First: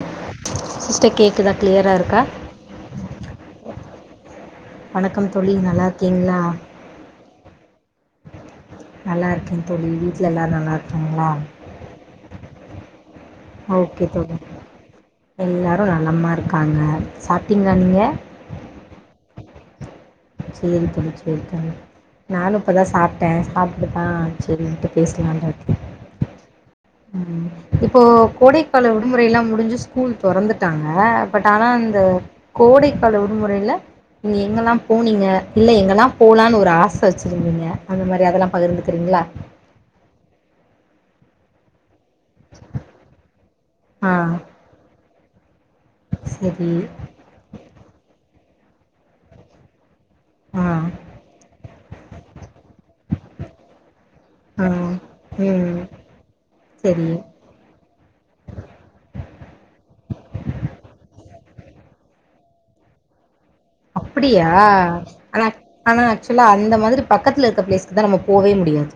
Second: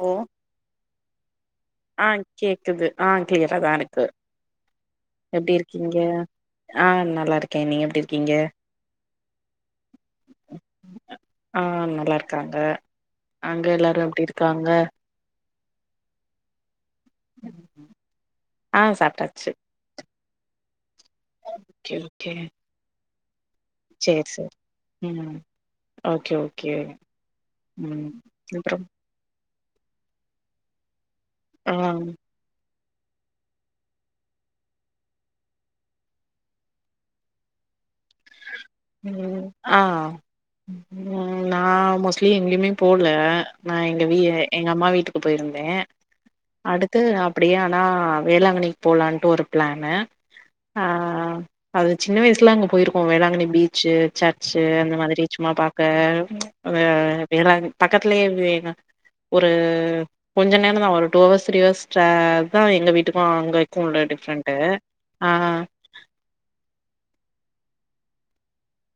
Hello sister கேட்குதா கிளியராக ஆ இருக்கா கேக்குது ஆ கிளியராதா இருக்கு வணக்கம் எப்டி தோழி இருக்கீங்க நல்லாயிருக்கீங்ளா ஆ நல்லாயிருக்கே நீங்க எப்டி இருக்கீங்க நல்லா இருக்கே தோழி வீட்ல எல்லாரு நல்லாயிருக்கீங்ளா ஆ நல்லா இருக்காங்க அங்க எல்லாரு ஓகே எப்டி தோழி இருக்காங்க எல்லாரு நலமா இருக்காங்க சாப்டிங்ளா நீங்க ஆ சாப்ட்டாச்சு செரி தோழி செரி தோழி ஓகே ஓகே நானு இப்பதா சாப்ட்டே சாப் ட்டுதா சேரி சேரி செரின்ட்டு ம் பேசலான்னு தோழி ஓகே ஓகே ம் அப்றம் விடுமுறைல்லா முடிஞ்சு ஸ்கூல் தொறந்துட்டாங்க பட் ஆனா ஆ இந்த கோடைக்கால விடுமுறையில நீ எங்கெல்லா போனீங்க இல்ல எங்கெல்லா போலான் ஒரு ஆச வெச்சிருந்தீங்க அந்த மாரி அதெல்லா ம் ஆ ம் நா மோஸ் ட்லி எங்கேயுமே போல நா எங்க வீ ஆ எங்க அம்மா வீட்டுக்கு போயிருந்தே சரி அடுத்து அப் அப்டியே ஆனா வேளாங்கண்ணிக்கு போலான்ட்டு ஒரு பிளானு ஆ அது சின்ன வயசுல அங்க போயிருக்கோ வேளாங்கண்ணி பீச்சு ச ர்ச்சு ஆ அந்த மாதிரி சும்மா பாக்க ம் வே சரி வேளாங்கண் பக்கத்லே வேளாங் ஒரு கொஞ்சோ நேரதா ஒரு டூ ஹவர்ஸ் த்ரீ ஹவர்ஸ் ட்ர தா எங்க வீட்டுக்கு அங்கயு உள்ள அப்படியா டிஃப்ரெண்ட்டு ஆ ஆனா ஆனா ஆக்சுவலா அந்த மாதிரி பக்கத்துல இருக்க பிளேஸ்க்குதா நம்ம போவே முடியாது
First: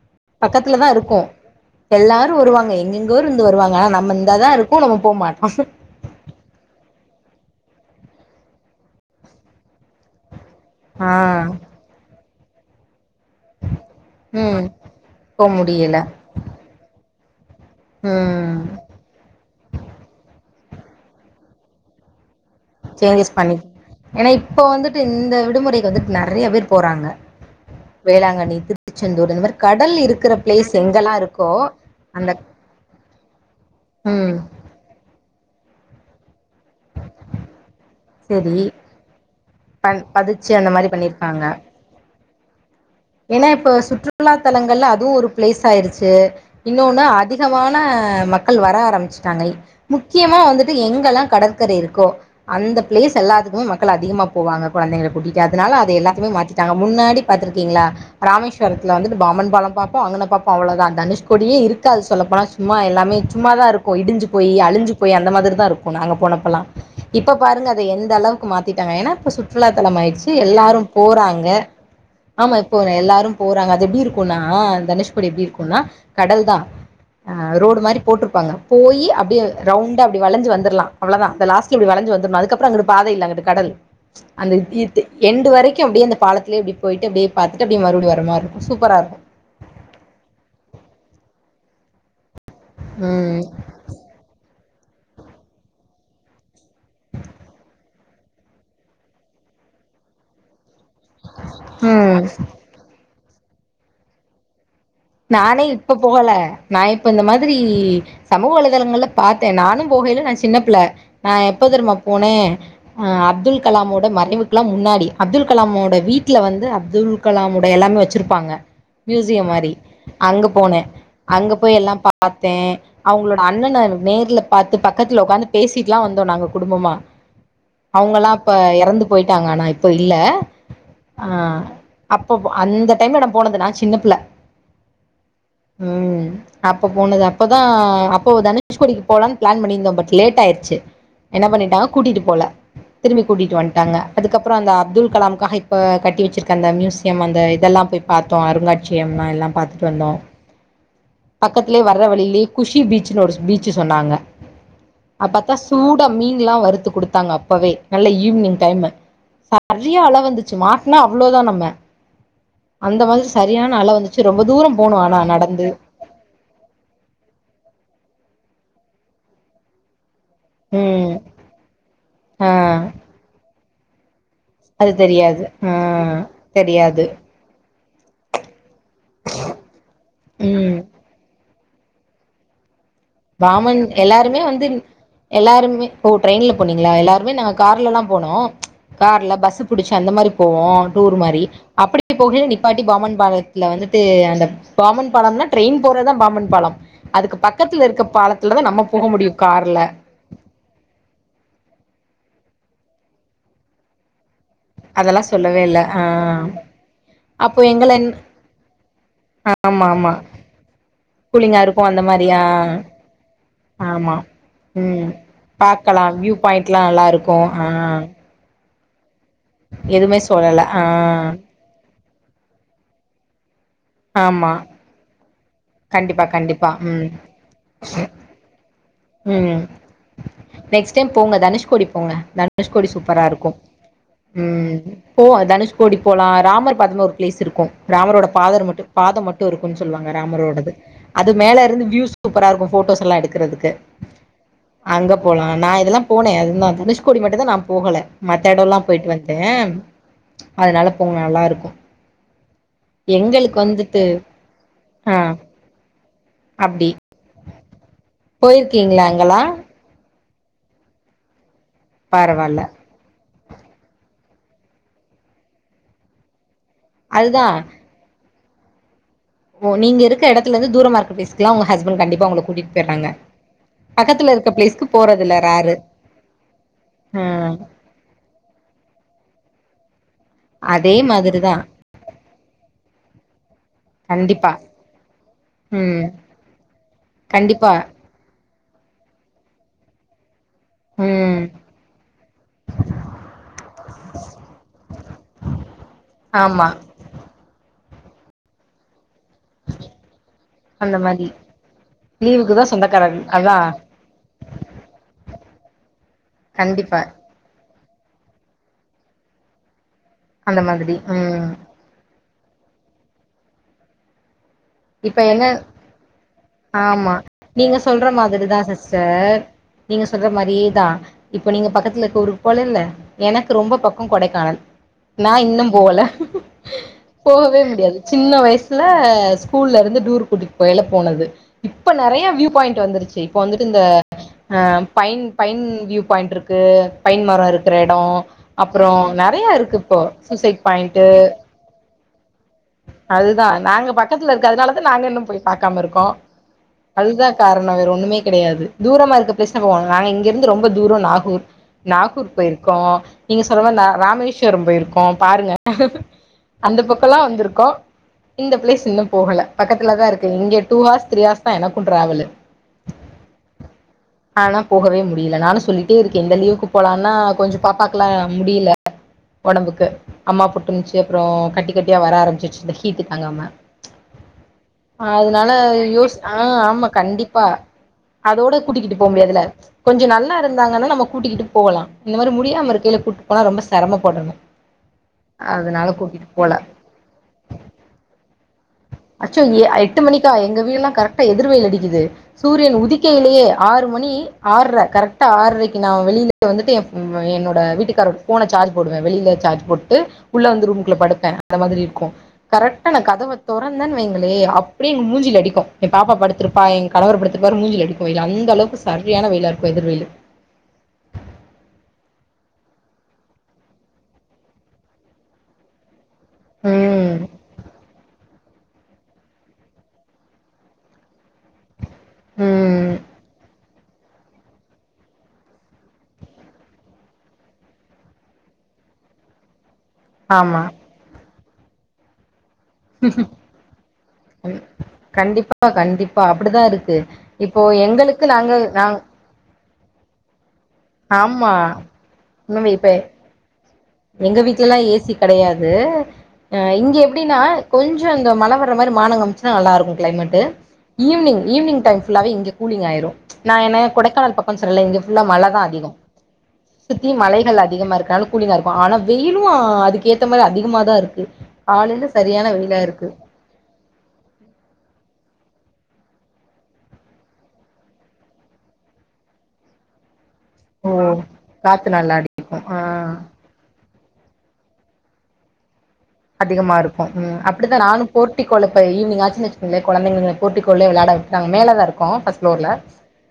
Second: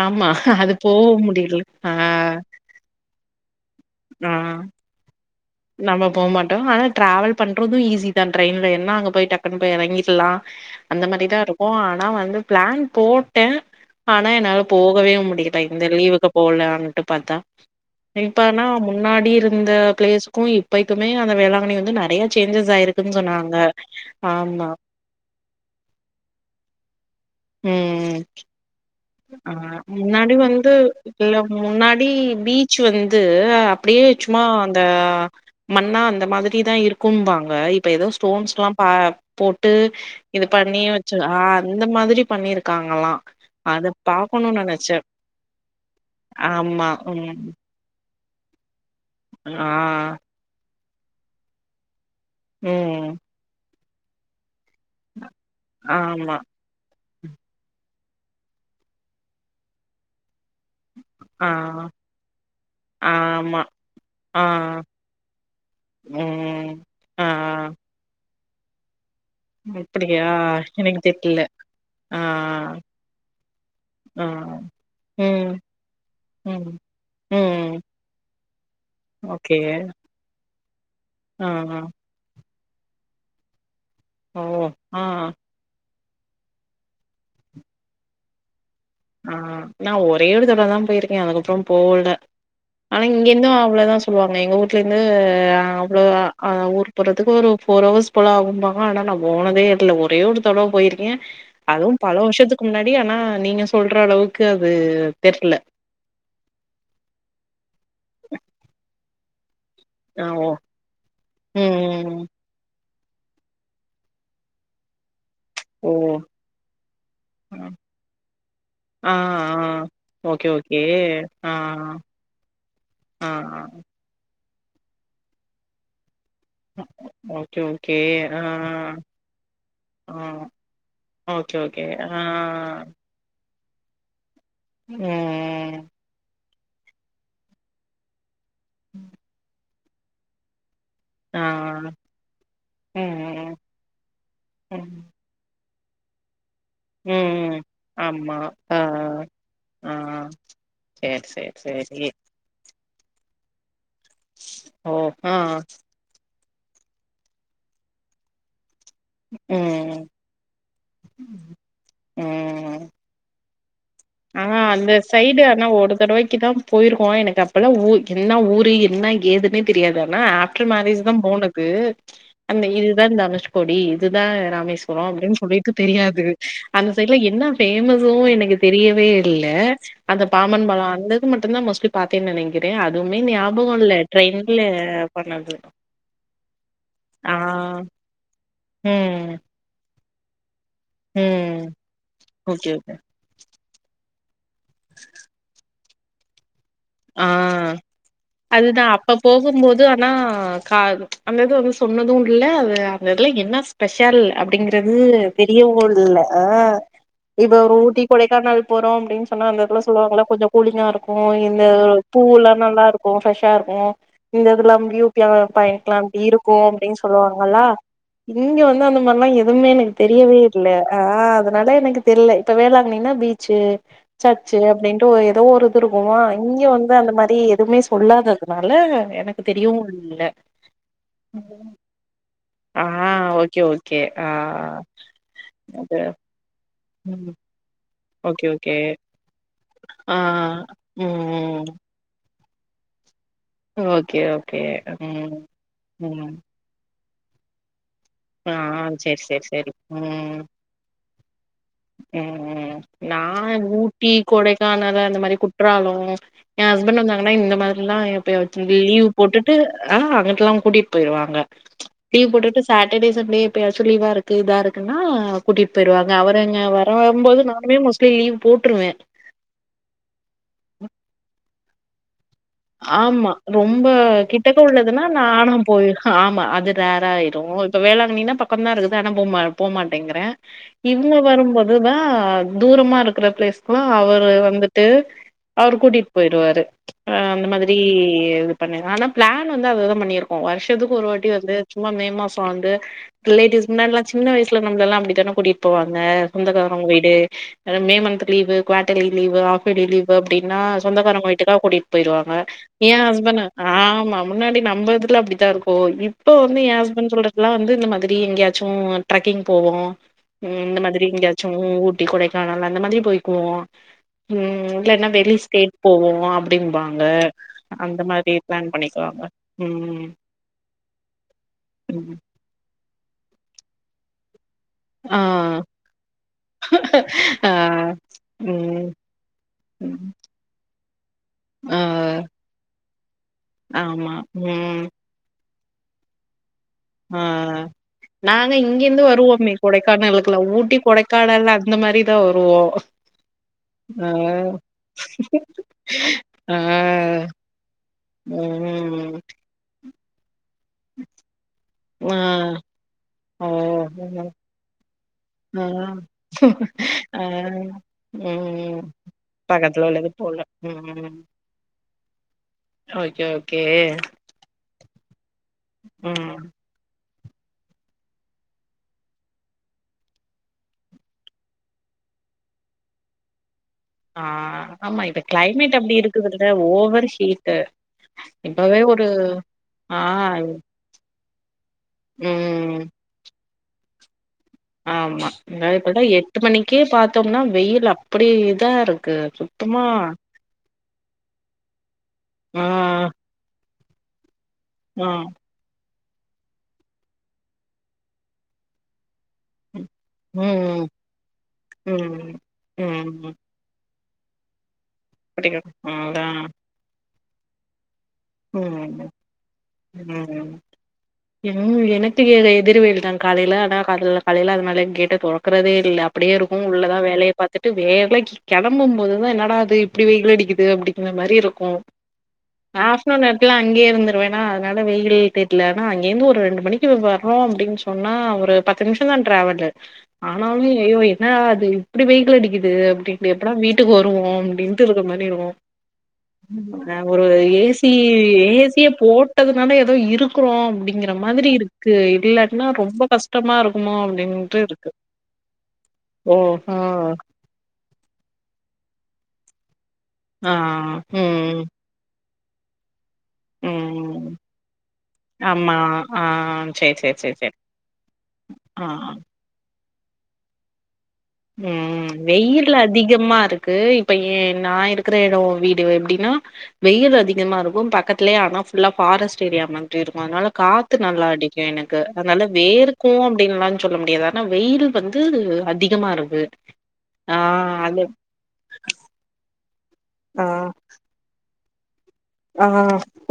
ஆமா அது பக்கத்துலதா போக இருக்கு முடியல ஆ எல்லாரு வருவாங்க எங்கெங் கோ இருந்து வருவாங்க ஆனா நம்ம ஆ இந்தாதா இருக்கோ நம்ம போ மாட்டோ நம்ம போ மாட்டோ ஆனா டிராவல் பண்றது ஈஸி தா ட்ரெயின்ல ஏன்ன அங்க போய் டக்குன்னு போய் எறங்கிட்லா அந்த ஆ மாரி தா இருக்கோ ஆனா வந்து பிளான் போ ட்ட ஆனா என்னால ம் போகவே போ முடில இந்த முடியல லீவுக்கு போலான்ட்டு பாத்தா ம் இப்பனா முன்னாடியிருந்த பிளேஸுக்கு இப்பைக்குமே அந்த வேளாங்கண்ணி வந்து நறைய சேஞ்சஸ் ஆயிருக்குன் சேஞ்சஸ் பண்ணி சொன்னாங்க ஏன்னா இப்போ ஆமா வந்துட்டு இந்த விடுமுறைக்கு வந்துட் நறைய பேர் போறாங்க வேளாங்கண்ணி திரு அ முன்னாடி வந்து எங்கெல்லா இல்ல இருக்கோ முன்னாடி அந்த பீச் வந்து அப்டியே ம் சும்மா அந்த மண்ணா அந்த மாதிரி தா இருக்கும்பாங்க இ ப்ப ஏதோ சரி ஸ்டோன்ஸ்லா பா போட்டு ப இது பதிச்சு அந்த பண்ணி மாரி வச்சு ஆ பண்ணிருக்காங்க இந்த மாதிரி பண்ணிருக்காங்கலா ஏன்னா இப்போ சுற்றுலா தலங்கள்ல அதுவு ஒரு பிளேஸ் ஆயிருச்சு ஆமா இன்னொனு ம் அதிகமான ன மக்கள் வர ஆரம்மிச்சுட்டாங்க ஆ முக்கியமா வந்துட்டு எங்கெல்லா கடற்கரை இருக்கோ அந்த பிளேஸ் ம் எல்லாத்துக்குமே மக்கள் அதிகமா போவாங்க கொழந்தைகள கூட்டிகிட்டு அதனால அது எல்லாத்தமே ஆமா மாத் டாங்க முன்னாடி பாத்ருக்கீங்ளா ராமேஸ்வரத்ல வந்து பாம்பன் பாலம் பாப்போ அங்கன பாப்போ அவ்ளதா ஆ தனுஷ்கோடியே இருக்காது சொல்ல போனா சும்மா எல்லாமே ஆமா சும்மாதா இருக்கு இடிஞ்சு போயி ஆ அழிஞ்சு போயி அந்த மாதிரிதா இருக்கு நாங்க போனப்பல்லா ம் ஆ இப்ப பாருங்க அத எந்த அளவுக்கு மாத்திட்டாங்க ஏனா இப்ப சுற் றுலாத்தலம் அப்படியா ஆயிடுச்சு எல்லாரு எனக்கு தெர்ல போறாங்க ஆ ஆமா எல்லாரு போறாங்க அது எப்டி ஆ இருக்குனா தனுஷ்கோடி எப்டி ம் இருக்குனா கடல்தா ம் ஆ ம் ரோடு மாரி போட்ருப்பாங்க போயி அப்டியே ஓகே ரவுண்டா அப்டி வளைஞ்சு வந்தர்லா அவ்ளதா அந்த ஆ லாஸ்ட்ல ஆ இப்டி வல வளஞ்சு வந்தர்னு அதுக்கப்பற அங்குட்டு பாத இல்ல அங்குட்டு கடல் ஓ அந்த தீர்தி ஆ எண்டு வரைக்கு அப்டியே இந்த பாலத்லே இப்டி போயிட்டு அப்டியே பாத்துட்டு அப்டியே மறுபடி வரமாரி இருக்கு சூப்பரா இருக்கு ஆ நா ஒரே தடவதா போயிருக்கே அதுக்கப்பற போல ஆனா இங்க ம் இருந்து அவ்ளோதா சோ சொல்வாங்க எங்க வுட்லேங்க ஆ அவ்ளோத ஊர்க்கு போறதுக்கு ஒரு ஃபோர் ஹவர்ஸ் இப்பல ஆகும்பாங்க ஆனா நா போனதே இல்ல ஒரே ஒரு தடவ போயிருக்கே அதுவு பல ம் வர்ஷத்துக்கு முன்னாடி ஆனா நீங்க சொல்ற அளவுக்கு அது தெர்ல நானே இப்ப போகல நா இப்ப இந்த மாதிரி சமூக வலைதளங்கள்ல பாத்தே நானும் போகையில ஆ நா ஓ சின்னப்பிள்ள நா எப்போதெர்மா ம் ம் போனே அப்துல் கலாமோட மறைவுக்குலா முன்னாடி அப்துல் ஓ கலாமோட வீட்ல வந்து அப்துல் ஆ கலாமோட எல்லாமே வச்சுருப்பாங்க ஆ மியூசியம் மாரி ஆ அங்க ஓகே ஓகே போனே ஆ அங்க போய் எல்லா பாத்தே ஆ ஆ அவங்களோட ஆ. அண்ணன எனக் நேர்ல பாத்து பக்கத்துல உக்காந்து பேசிட்டுலா வந்தோ நாங்க குடும்பமா ஓகே ஓகே அவங்கல்லா ஆ இப்ப எறந்து போயிட்டாங்க ஆனா இப்ப இல்ல ஆ ஆ ஓகே ஓகே ஆ அப்ப அந்த டைம் ல நா போனது நா சின்னப்பிள்ள ம் ம் அப்ப போனது அப்பதா அப்போ தனுஷ்கோடிக்கு போலான்னு பிளான் பண்ணிந்தோ பட் லேட் ஆயிருச்சு ஆ என்ன பண்ணிட்டாங்க கூட்டிட்டு போல திரும்பி ம் கூட்டிட்டு வண் டாங்க அதுக்கப்பற அந்த ம் ம் அப்துல் கலாம்காக இப்ப கட்டி வச்சிருக்க அந்த மியூஸ் சியம் அந்த ம் இதெல்லா போய் பாத்தோ ஆமா அந்த ஆ அருங்காட்சியம் எல்லாம் பாத் ஆ வந்தோ சேரி சேரி பக்கத்லே வர்ற சேரி வழிலே குஷி பீச்னு ஒரு பீச் சொன்னாங்க ஓ அப் ஆ பாத்தா சூடா மீன்ல்லா வறுத்து குடுத்தாங்க அப்பவே நல்ல ஈவ்னிங் டைம்மு செரியா ம் அல வந்துச்சு மாட்னா அவ்ளதா நம்ம ம் அந்த மாரி செரியான அல வந்துச்சு ரொம்ப ஆனா தூரம் அந்த போனு ஆனா சைடு நடந்து ஒரு தடவைக்கு தா போயிருக்கோ எனக்கு அப்பல்லா என்ன ஊரு என்ன ஏது னே தெரியாது ஆனா ஆப்டர் மேரேஜ் தா ம் போனது அந்த ஆ இதுதா தனுஷ்க்கோடி இதுதா அது ராமேஸ்வரோ அப்டின்னு தெரியாது ஆ சொல்லிட்டு தெரியாது அந்த தெரியாது சைட்ல என்ன பேமஸ்சோ எனக்கு தெரியவே இல்ல அந்த பாம்பன் ம் பாலோ அந்தது மட்டுந்தா மோஸ்ட்லி பாத் நெனைக்கிறேன் அதுவுமே ஞாபகம் பாமன் இல்ல எல்லாருமே ட்ரெயின்ல வந்து போணது எல்லாருமே ஓ ட்ரெயின்ல போனீஙளா எல்லாருமே நாங்க கார்லலா போனோ கார்ல ம் பஸ்சு புடிச்சி அந்த மாரி போவோ டூர் மாரி ம் அப்டி போகயில ஓகே நிப்பாட்டி ஓகே பாம்பன் பாலத்துல வந்துட்டு அந்த பாம்பன் பாலம்னா ட்ரெயின் போறதா பாமன் பா ஆ அதுக்கு பக்கத்துல இருக்க பாலத்துலதா அதுதா நம்ம போக அப்ப முடியு போகும் கார்ல போது ஆனா கா அது அந்த இது வந்து சொன்னது இல்ல அது அந்த இதுல என்ன ஸ்பெஷல் அப்டிங்றது தெரியவு இல்ல ஆ இப்ப அப்போ ஒரு எங்கள ஊட்டி கொடைக்கானல் போறோ அப்டின்னு சொன்னா அந்த எடத்துல ஆமா ஆமா சொல்வாங்ள கொஞ்ச கூலிங்கா இருக்கு இந்த கூலிங்கா இருக்கு அந்த மாரியா பூவெல்லா நல்லா இருக்கு ஃப்ரெஷ்ஷா இருக்கு ஆமா இந்த இதெல்லா ம் பியூட்டியா பைலட்லா பாக்கலா இப்டி வியூ இருக்கு பாயிண்ட்லா அப்டின்னு நல்லா இருக்கு சொல்லுவாங்களா ஆ இங்க வந்து அந்த மாரிலா எது அதுமே எனக்கு எதுமே தெரியவே சொல்லல இல்ல ஆ பட எனக்கு தெர்ல இப்ப வேளாங்கண்ணி னா பீச்சு ஆமா சர்ச்சு அப்டின்ட்டு ஒ ஏதோ ஒரு கண்டிப்பா கண்டிப்பா நீ வந்து ம் அந்த மாரி எதுமே சொல்லாததுனால எனக்கு தெரியவு இல்ல நெஸ்ட் டைம் போங்க தனுஷ்கோடி போங்க தன் ஆ னுஷ்கோடி சூப்பரா இருக்கு ஓகே ஓகே ஆ ம் போவாங்க அது தனுஷ்கோடி போலா ராமர் பத்ம ஒர் ம் பிளேஸ் இருக் ர்க்கு ராமரோட ஓகே ஓகே பாதர்கு பாதம் மட்டு இருக்கு சொல்லுவாங்க ஆ ராமரோடது ம் அது ம் மேலர்ந்து வியூவ்ஸ் சூப்பரா இருக்கு போட்டோஸ் எல்லா எடுக்கிறதுக்கு ஓகே ஓகே அங்க ம் போலா நா இதுலா போனே ம் அது தனுஷ் கோடி மட்டுந்தா நா போகல ஆ மத்த இடோலா போயிட்டு சேரி வன்டே சேரி சேரி ம் அதனால போகும நல்லா இருக்கு ம் ம் நா எங்களுக்கு வந்துட்டு ஊட்டி கொடைக்கானல் ஆ அந்த மாரி கு ற்றாலோ எ அப்டி ஹஸ்பண்ட் வந்தாங்கனா இந்த மாதிரிலா எ பே போயிருக்கீங்களா லீவ் அங்கலா போட்டுட்டு ஆ அங்குட்ல்லா கூட்டிட் போயிருவாங்க லீவ் பரவால்ல போட்டுட்டு சாட் எடே சண்டே இப்பயாச்சு லீவா இருக்கு இதா இருக்குனா கூட்டிட் போயிருவாங்க அவரே ங்க வரும்போது அதுதா நானுமே மோஸ்லி லீவ் போட்ருவே ஓ நீங்க இருக்க இடத்துலந்து தூரமா இருக் பிளேஸ்கிலா உங்க ஹஸ்பண்ட் கண்டிப்ப உங்குளுக் ஆமா ரொம்ப கிட்டக்க பிளேஸ்க்கு உள்ளதுனா போறதில்ல நானா ரேரு போய் ஆமா அது ரேரா ஆயிரு ம் இப்ப வேளாங்கண்ணினா பக்கந்தா இருக்குது ஆனா போம போமாட்டேங்கிற அதே இவுங்க மாதிரிதா வரும்போதுதா தூரமா இருக்கிற பிளேஸ்கிலா அவரு கண்டிப்பா வந்துட்டு அவரு ம் கூட்டிட் போயிருவாரு ஆ அந்த கண்டிப்பா மாதிரி இது பண்ணு ஆனா பிளான் வந்து அதுதா பண்ணிருக்கோ வர்ஷ ஷதுக்கு ஒரு வாட்டி ம் வந்து சும்மா மே மாச வந்து ரிலேட்டிவ்ஸ் முன்னாட்லா சின்ன வயசுல நம்லெல்லா அப்டித்தானே கூட்டிட் போவாங்க ஆமா சொந்தக்காரவ்ங்க வீடு அதா May month leave quarterly leave half yearly leave அப்டின்னா அந்த மாரி சொந்தக்காரவுங்க வீட்டுகா கூட்டிட் போங்க லீவுக்குதா ஏ சொந்தக்காரர் ஹஸ்பண்டா அதா ஆ ஆமா முன்னாடி நம்பதுல அப்டிதா இருக்கு இப்ப வந்து எ கண்டிப்பா ஹஸ்பண்ட் சொல்ற எல்லா வந்து இந்த மாதிரி எங்கயாச்சு ட்ரக்கிங் போவோ அந்த இந்த மாதிரி எங்கயாச்சு ம் ஊ ட்டி கொடைக்கானல் அந்த மாதிரி போய்க்குவோ இல்லனா இப்ப வெளி என்ன ஸ்டேட் போவோ அப் ஆமா நீங்க சொல்ற மாதிரிதா பிளான் பண்ணிக்குவாங்க சிஸ்டர் நீங்க ம் சொல்ற மாரியேதா இப்ப நீங்க பக்கத்துல ம். இருக்க ஊருக்கு போலல்ல எனக்கு ரொம்ப பக்கோ கொடைக்கானல் ஆ நா இன்னும் போல ஆ போக்வே முடியாது சின்ன வயசுல ம் ஸ் கூல்ல இருந்து ம் டூர் கூட்டிட் போகைல போனது ஆ இப்ப நெறைய வியூ பாயிண்ட் வந்துருச்சு இப்ப வந்துட்டு இந்த ஆமா அ ம் பைன் பைன் வியூ பாயிண்ட்ருக்கு ஆ நாங்க இங்கேந்து நெறைய வருவோம்மே இருக்கு இப்போ கொடைக்கானலக்குல சூசைட் ஊட்டி பாயிண்ட்டு கொடைக்கானல்ல அந்த மாரி தா வருவோ அதுதா நாங்க பக் ஆ க்கத்துல இருக்கு அதனால தா நாங்க இன்னு போய் பாக்காம இருக்கோ ஆ அதுதா காரணோ வேற ஒண்ணுமே கெடையாது தூரமா ம் இருக்க பேசினே போவாங்க நாங்க இங்கெர்ந்து ரொம்ப தூரோ நாகூர் ஆ நாகூர் போயிருக்கோ நீங்க ஓ சொன்னமேர் ராமேஸ்வரம் போயிருக்கோ பாருங்க ஆ அந்த பக்கலா ஆ வந்திருக்கோ இந்த ம் பிளேஸ் இன்னு போகல பக்கத்துல பக்கத்துலதா உள்ளது இருக்கு போல இங்க டூ ஹார்ஸ் ம் த்ரீ ஹார்ஸ் தா எனக்கு டிராவலு ஓகே ஓகே ஆனா போகவே முடியில நானு சொல்லிட்டே இருக்கே ம் இந்த லீவுக்கு போலான்னா கொஞ்ச பாப்பாக்லா முடியில ஒடம்புக்கு அம்மா போட்ருன்ச்சி அப்றோ கட்டி கட்டியா வர ஆரம்பிச்சிச்சு இந்த ஹீட்டு தாங்காம ஆ ஆமா இப்ப அதனால கிளைமேட் அப்டி யோச் ஆ இருக்குதுல்ல ஆமா ஓவர் கண்டிப்பா ஹீட்டு அதோட இப்பவே கூட்டிக்கிட்டு ஒரு போவ் முடியாதுல ஆ கொஞ்ச நல்லா இருந்தாங்கனா நம்ம கூட்டிக்கிட்டு போவலா இந்த மாரி முடியாம ம் இருக்கைல கூட் போனா ரொம்ப செரம படணு ஆம்மா இங்க இப்பதா எட்டு மணிக்கே பாத்தோம்னா வெயில் அப்படி இதா இருக்கு அச்சோ ஏ சுத்தமா எட்டு மணிக்கா எங்க வீட்லா கரெட் டு எதிர் வெயில் அடிக்குது ஆ சூரியன் உதிக்கையிலேயே ஆறு மணி ஆர்ற ஆ கரெக்ட்டா ஆற்ரைக் நா வெளில வந்துட்டு எவ் என்னோட வீட்டுக்காரோட ஃபோன சார்ஜ் போடுவே வெளில சார்ஜ் போட்டு உள்ள வந்து ம் ரூம்குள்ள படுப்பே அந்த மாதிரி இருக்கு ம் கரெக்டா நா ம் கதவ தொறந்தேன் வைங்களே அப்டியே எங்க மூஞ்சில அப்டியா அடிக்கு எ பாப்பா அதா படுத்திருப்பா எங் கணவர் படுத்திருப்பாரு மூஞ்சில அடிக் வெயிலு அந்த அளவுக்கு ம் சரியான வெய்யிலா இருக்கு எதிர்வெய்யிலு ம் [unintelligible] எனக்கு தெரியாதே எதிர் வெய்யில் தா காலைல ஆனா காலைல காலைல அதனால கேட்ட தொறக்குறதே இல்ல அப்டியே இருக்கு உள்ளதா ம் வேலைய பாத்துட்டு வேலைக்கு கெளம்பும் போது தா என்னடா இது இப்படி வெய்யில் அடிக்குது அப்படிங்கிற மாரி இருக்கு ம் ட்லா அங்கேயே இருந்துருவேனா அதனால வெயிலே தெர்ல ஆனா அங்க இந்து ஒரு ரெண்டு மணிக்கு வர்ரோ அப்டின் சொ ன்னம்னா ஒரு பத்து நிமிஷந்தா ட்ராவல்லு ஆமா ஆனாலு ஐயோ என்னடா இது இப்டி வெய்யில் அடிக் குது அப்டிண்டு எப்பாடா வீட்டுக்கு வருவோ அப்டின்ட்டு இருக்க மாரி இருக்கு கண்டிப்பா கண்டிப்பா அப்படிதான் இருக்கு அ ஒரு இப்போ ஏ ஸ் சி எங்களுக்கு நாங்க ஏ சி ய நாங் போ ட்டதுனால ஏதோ இருக்றோ அப்டிங்கிற மாதிரி ஆமா இருக்கு இல்லாட்னா உண்மைவே இப்ப ரொம்ப கஷ்டமா இருக்குமோ எங்க அப்டின்ட்டு வீட்லல்லா இருக்கு ஏ சி கெடையாது ஆ இங்க எப்டின்னா கொஞ்சோ இங்க மழ வர்ற மாரி மானங் காம்ச்சுனா நல்லாருக்கு கிளைமேட்டு ஆ ஈவ்னிங் ம் ஈவ்னிங் டைம் ஃபுல்லாவே இங்க கூலிங் ஆயிரு நா என்ன ம் கொடைக்கானல் பக்கோன் சொன்னல இங்க ஃபுல்லா மல தா ஆமா அதிகம் ஆ சேரி சுத்தி சேரி சேரி சேரி மலைகள் அதிகமா இருக்கனால கூலிங்கா இருக்கு ஆ ஆ ஆனா வெயிலு அதுக்கு ஏத்த மாரி அதிகமா தா இருக்கு காலைல ம் சரியான வெயில் வெயிலா இருக்கு அதிகமா இருக் கு இப்ப ஏ நான் இருக்கிற எடோ வீடு எப்டின்னா வெயிலு அதிகமா இருக்கு பக்கத்தலயே ஆனா ஃபுல்லா ஃபாரெஸ்ட் ஏரியா மாதிரி இருக்கு அதனால ஓ காத்து நல்லா அடிக்கு காத்து எனக்கு நல்லா அதனால அடிக்கு வேர் க்கு ஆ அப்டின்லா சொல்ல முடியாது ஆனா வெயில் வந்து அதிகமா இருக் அதிகமா இருக்கு ம் அப்படிதா நானும் போர்ட்டிகோல போய் ஈவினிங் ஆச்சுனு வச்க் ங்ளே கொழந்தைங்கள நா ஆ போர்ட்டிக்கோலே வெளாட விட்டுட்டு நாங்க மேலே தா இருக்கோ ஃபர்ஸ் ஆ ஃப்ளோர்ல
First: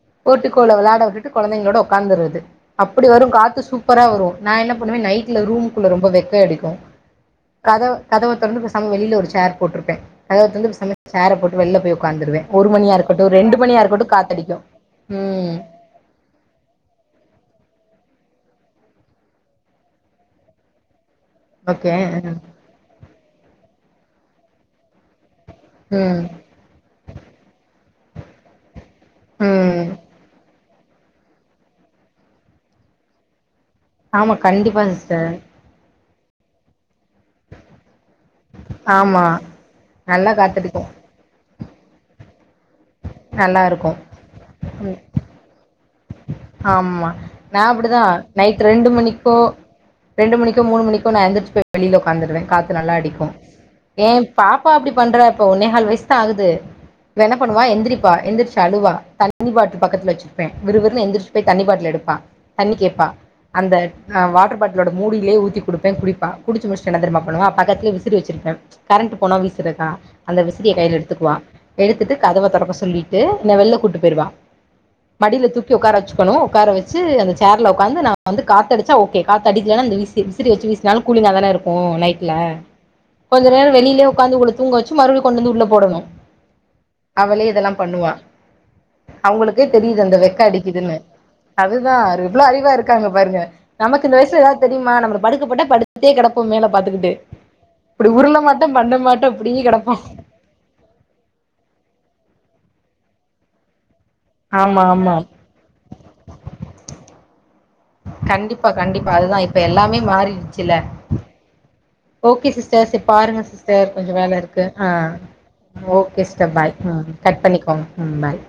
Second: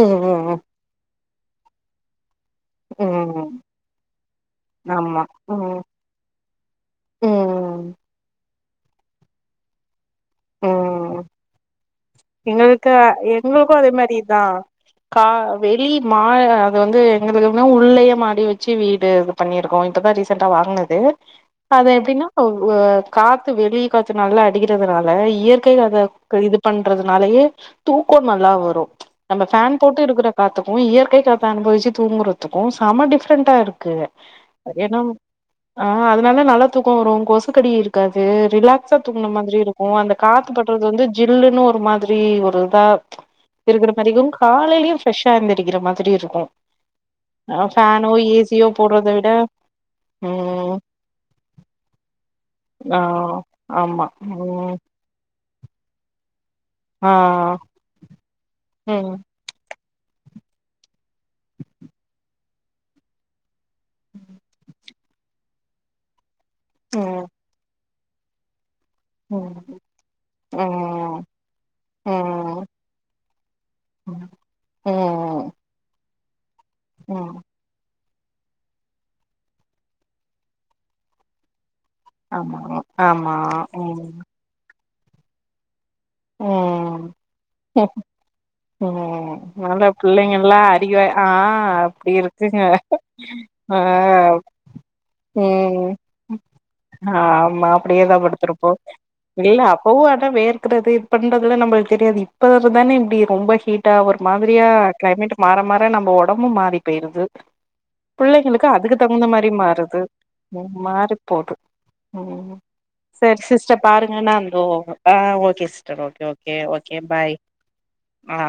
ம் ம் போர்ட்டிக்கோ ல வெளாட விட்டுட் ட்டு கொழந்தைங்களோட ஒக்காந்தர்றது அப்படி வரு ம் ம் காத்து சூப்பரா வரு நா என்ன பண்ணுவே ஆமா நைட்ல ரூம் ம் குள்ள ரொம்ப வெக்கை அடிக்கு கதவ ம் கதவ தொறந்து பேசாம வெளில ஒரு சேர் போட்ருப்பே கதவ தொறந்து பேசாம ம் சேர போட்டு வெளில போய் ஒக்காந்துருவே ஒரு எங்களுக்கு மணியா இருக்கட்டு ரெண்டு எங்களுக்கு மணியா இருக்கட்டு காத்தடிக்கு ம் லி மா அது வந்து எங்களுக்கு எப்னா உள்ளயே மாடி வச்சு வீடு இது பண்ணிருக்கோ இப்பதா ரீசண்டா வாங்ன து அது ஓகே எப்டின்னா வு காத்து வெளிய காத்து நல்லா அடிக்கிறதுனால இயற் க்கை அத ம் இது பண்றதுனாலயே தூக்கோ நல்லா வரு நம்ம ஃபேன் ம் போட்டு இருக்கிற காத்துக்கு இயற்கை காத்த அனுபவிச்சு தூங்குறதுக்கு செம டிஃப்ரெண்டா இரு க்கு ஆமா கண்டிப்பா ஏனா சிஸ்டர் ஆ அதனால நல்லா தூக்கோ வரு கொசுக்கடி இருக்காது ரிலாக்ஸா ஆமா தூங்ன மாதிரி இருக் கு அந்த நல்லா காத்து பட்றது காத்தடிக்கு வந்து ஜில்லுன்னு ஒரு மாதிரி ஒரு ப நல்லா இருக்கிற இருக்கு மாரிக்கு காலையிலயு ஃப்ரெஷ்ஷா எந்திருக்கிற மா ஆம்மா நா அப்டிதா ஏ நைட் சியோ ரெண்டு போட்றத விட மணிக்கோ ரெண்டு மணிக்கோ ம் மூனு மணிக்கோ நா எந்திரிச்சுபோய் வெளில ஒக்காந்துருவே கா நல்லா ஆ அடிக்கு ஆமா ஏ பாப்பா ம் அப்டி பண்றா இப்ப ஒன்னேகால் வயசு தா ஆகுது ஆ இவ என்ன பண்ணுவா எந்திரிப்பா எந்திரிச்சு அழுவா ம் த தண்ணி பாட்லு பக்கத்துல வெச்சிருப்பே விறுவறுன்னு எந்திரிச்சு போயி தண்ணி பாட்டுல எடுப்பா தண்ணி கேப்பா அந்த அ வாட்டர் பாட்டில்லோட மூடியிலேயே ஊத்தி குடுப்பே குடிப்பா குடிச்சு முடிச்சுட்டு என்ன தெரியுமா ம் பண்ணுவா பக்கத்துலே விசிறி வெச்சிருப்பே கரண்ட் போனா ம் வீசுறக்கா அந்த விசிறிய கையில ம் எடுத்துக்குவா எடுத்துட்டு கதவ ம் தொறக்க சொல்லிட்டு என்ன வெளில கூட்டிட்டு போயிருவா மடில ம் தூக்கி உக்கார வச்சுக்கணு உக்கார வச்சு அந்த ம் சேர்ல உக்காந்து நா வந்து காத்து அடிச்சா ஓகே காத்து அடிக்கலனா விசிறி வச்சு வீசுனாலு கூலிங்காதானே இருக்கு நை ட்ல ஆமா ஆமா கொஞ்ச நேரோ ம் வெளியிலயே உக்காந்து தூங்க வச்சு மறுபடியு கொண்டு வந்து உள்ள போடணு ம் அவளே இதெல்லா பண்ணுவா ம் அவுங்களுக்கே நல்ல தெரியு து அந்த வெக்க பிள்ளைங்கல்லா அடிக்குதுன்னு அறிவா ஆ அதுதா அப்டி எவ்ளோ இருக்குங்க அறிவா இருக்காங்க பாருங்க ஆ நமக்கு இந்த வயசுல ஏதாவது தெரியுமா நம்மள படுக்கப்போட்டா ம் படுத்தே கெடப்போ மேல பாத்துக்கிட்டு ஆமா இப்டி அப்டியேதா உருள மாட்டோ படுத்திருப்போ பண்ண மாட் டோ இல்ல அப்டியே கெடப்போ அப்பவு ஆனா வேர்க்கிறது இது பண்றதுலா நம்மளுக்கு தெரியாது இப்ப தானே இப்டி ரொம்ப ஹீட் ட்டா ஒரு மாதிரியா ஆமா ஆமா க்ளைமேட் மாற மாற நம்ம ஒடம்பும் மாறி போயிருது பிள்ளைங்களுக்கு கண்டிப்பா அதுக்கு கண்டிப்பா தகுந்த அதுதான் மாரி இப்ப எல்லாமே மாறுது மாறிடுச்சுல மாறி போது ஓகே ம் சிஸ்டர் பாருங்க செரி சிஸ்டர் கொஞ்சோ பாருங்க நா வேல இந்தோ இருக்கு ஆ ஓகே சிஸ் செரி சிஸ்டர் ஓகே பாய் ம் ஓகே பாய் கட் பண்ணிக்கோங்க ம் பாய் ஆ